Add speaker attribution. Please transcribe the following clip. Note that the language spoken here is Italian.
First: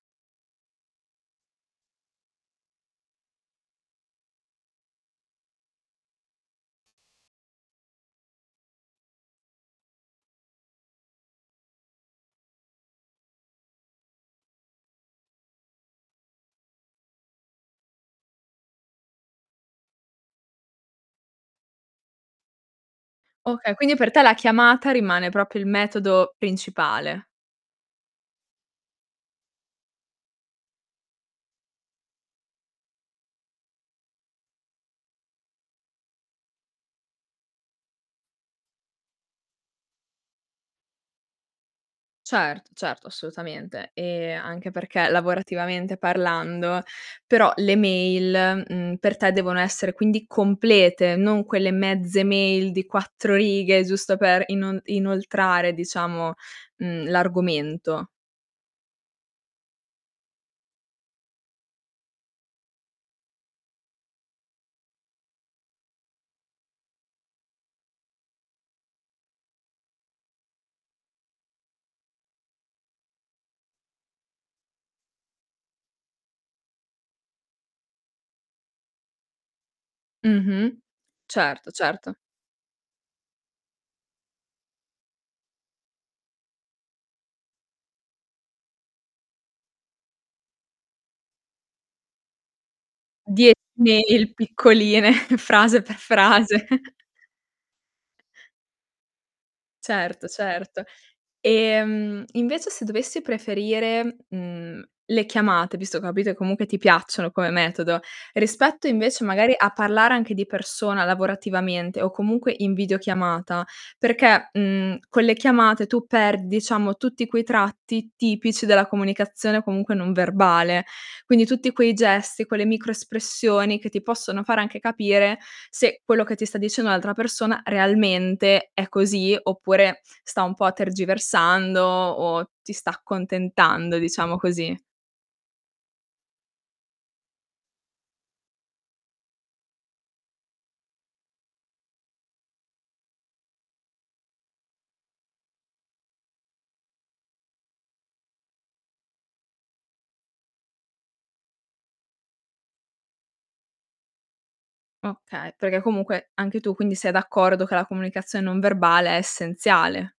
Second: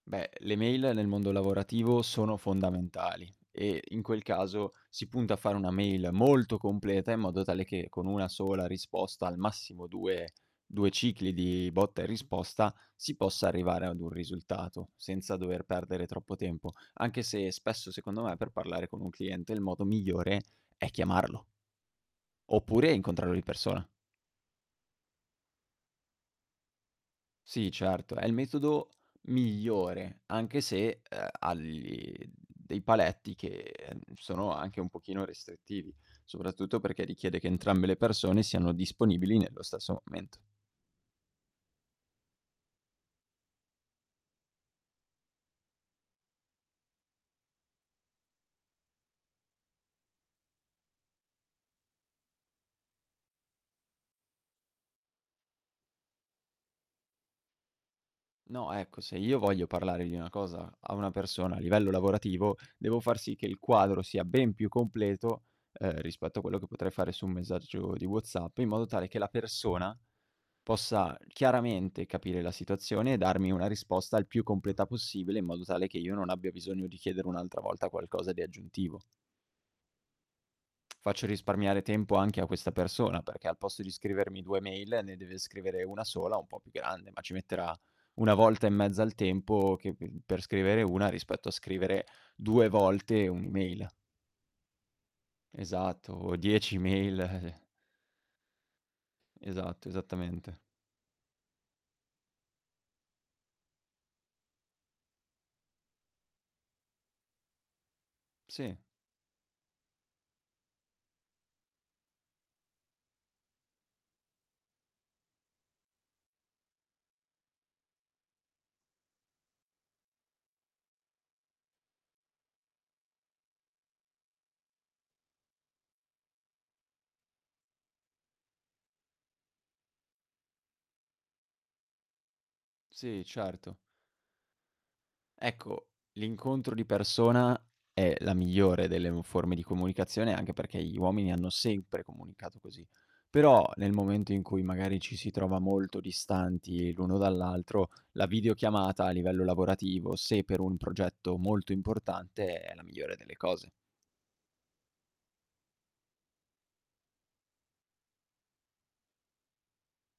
Speaker 1: Beh, le mail nel mondo lavorativo sono fondamentali, e in quel caso si punta a fare una mail molto completa, in modo tale che con 1 sola risposta, al massimo 2 2 cicli di botta e risposta, si possa arrivare ad un risultato, senza dover perdere troppo tempo. Anche se spesso, secondo me, per parlare con un cliente il modo migliore è chiamarlo oppure è incontrarlo di
Speaker 2: Oka
Speaker 1: persona.
Speaker 2: quindi per te la chiamata rimane proprio il metodo principale.
Speaker 1: Sì, certo, è il metodo migliore anche se, ehm, ha gli mhmm, dei paletti che n sono anche un pochino restrittivi, soprattutto perché richiede che entrambe le persone siano disponibili nello stesso momento.
Speaker 2: Cert certo, assolutamente. Ehm, anche perché lavorativamente parlando, però le mail, mhmm, per te devono essere quindi complete, non quelle mezze mail di 4 righe, giusto per inon inoltrare diciamo, mhmm, l'argomento.
Speaker 1: No, ecco, se io voglio parlare di una cosa a una persona a livello lavorativo, devo far sì che il quadro sia ben più completo, ehm, rispetto a quello che potrei fare su un messaggio di WhatsApp, in modo tale che la persona possa chiaramente capire la situazione e darmi una risposta il più completa possibile, in modo tale che io non abbia bisogno di chiedere un'altra volta qualcosa di aggiuntivo.
Speaker 2: Mh-mh.
Speaker 1: Faccio
Speaker 2: Certo,
Speaker 1: risparmiare
Speaker 2: certo.
Speaker 1: tempo anche a questa persona, perché al posto di scrivermi 2 mail ne deve scrivere 1 sola un po' più grande, ma ci metterà 1 volta e mezza il tempo che mhmm, per scrivere 1 rispetto a scrivere 2 volte
Speaker 2: 10
Speaker 1: un'email.
Speaker 2: mail piccoline, frase per
Speaker 1: Esatto, o
Speaker 2: frase.
Speaker 1: 10 mail, eh, eh. Esatto,
Speaker 2: Certo,
Speaker 1: esattamente.
Speaker 2: certo. Ehm, invece se dovessi preferire, mhmm, le chiamate visto ho capito e comunque ti piacciono come metodo,
Speaker 1: Sì.
Speaker 2: rispetto invece, magari, a parlare anche di persona lavorativamente, o comunque in videochiamata, perché, mhmm, con le chiamate tu perdi, diciamo, tutti quei tratti tipici della comunicazione, comunque, non verbale. Quindi tutti quei gesti, quelle micro-espressioni che ti possono fare anche capire se quello che ti sta dicendo l'altra persona realmente è così, oppure sta un po' tergiversando o ti sta
Speaker 1: Sì, certo.
Speaker 2: accontentando, diciamo così.
Speaker 1: Ecco, l'incontro di persona è la migliore delle u forme di comunicazione, anche perché gli uomini hanno sempre comunicato così. Però nel momento in cui, magari, ci si trova molto distanti l'uno dall'altro, la videochiamata a livello lavorativo, se per un progetto molto importante, è la migliore delle cose.
Speaker 2: Okay, perché comunque anche tu, quindi, sei d'accordo che la comunicazione non verbale è essenziale.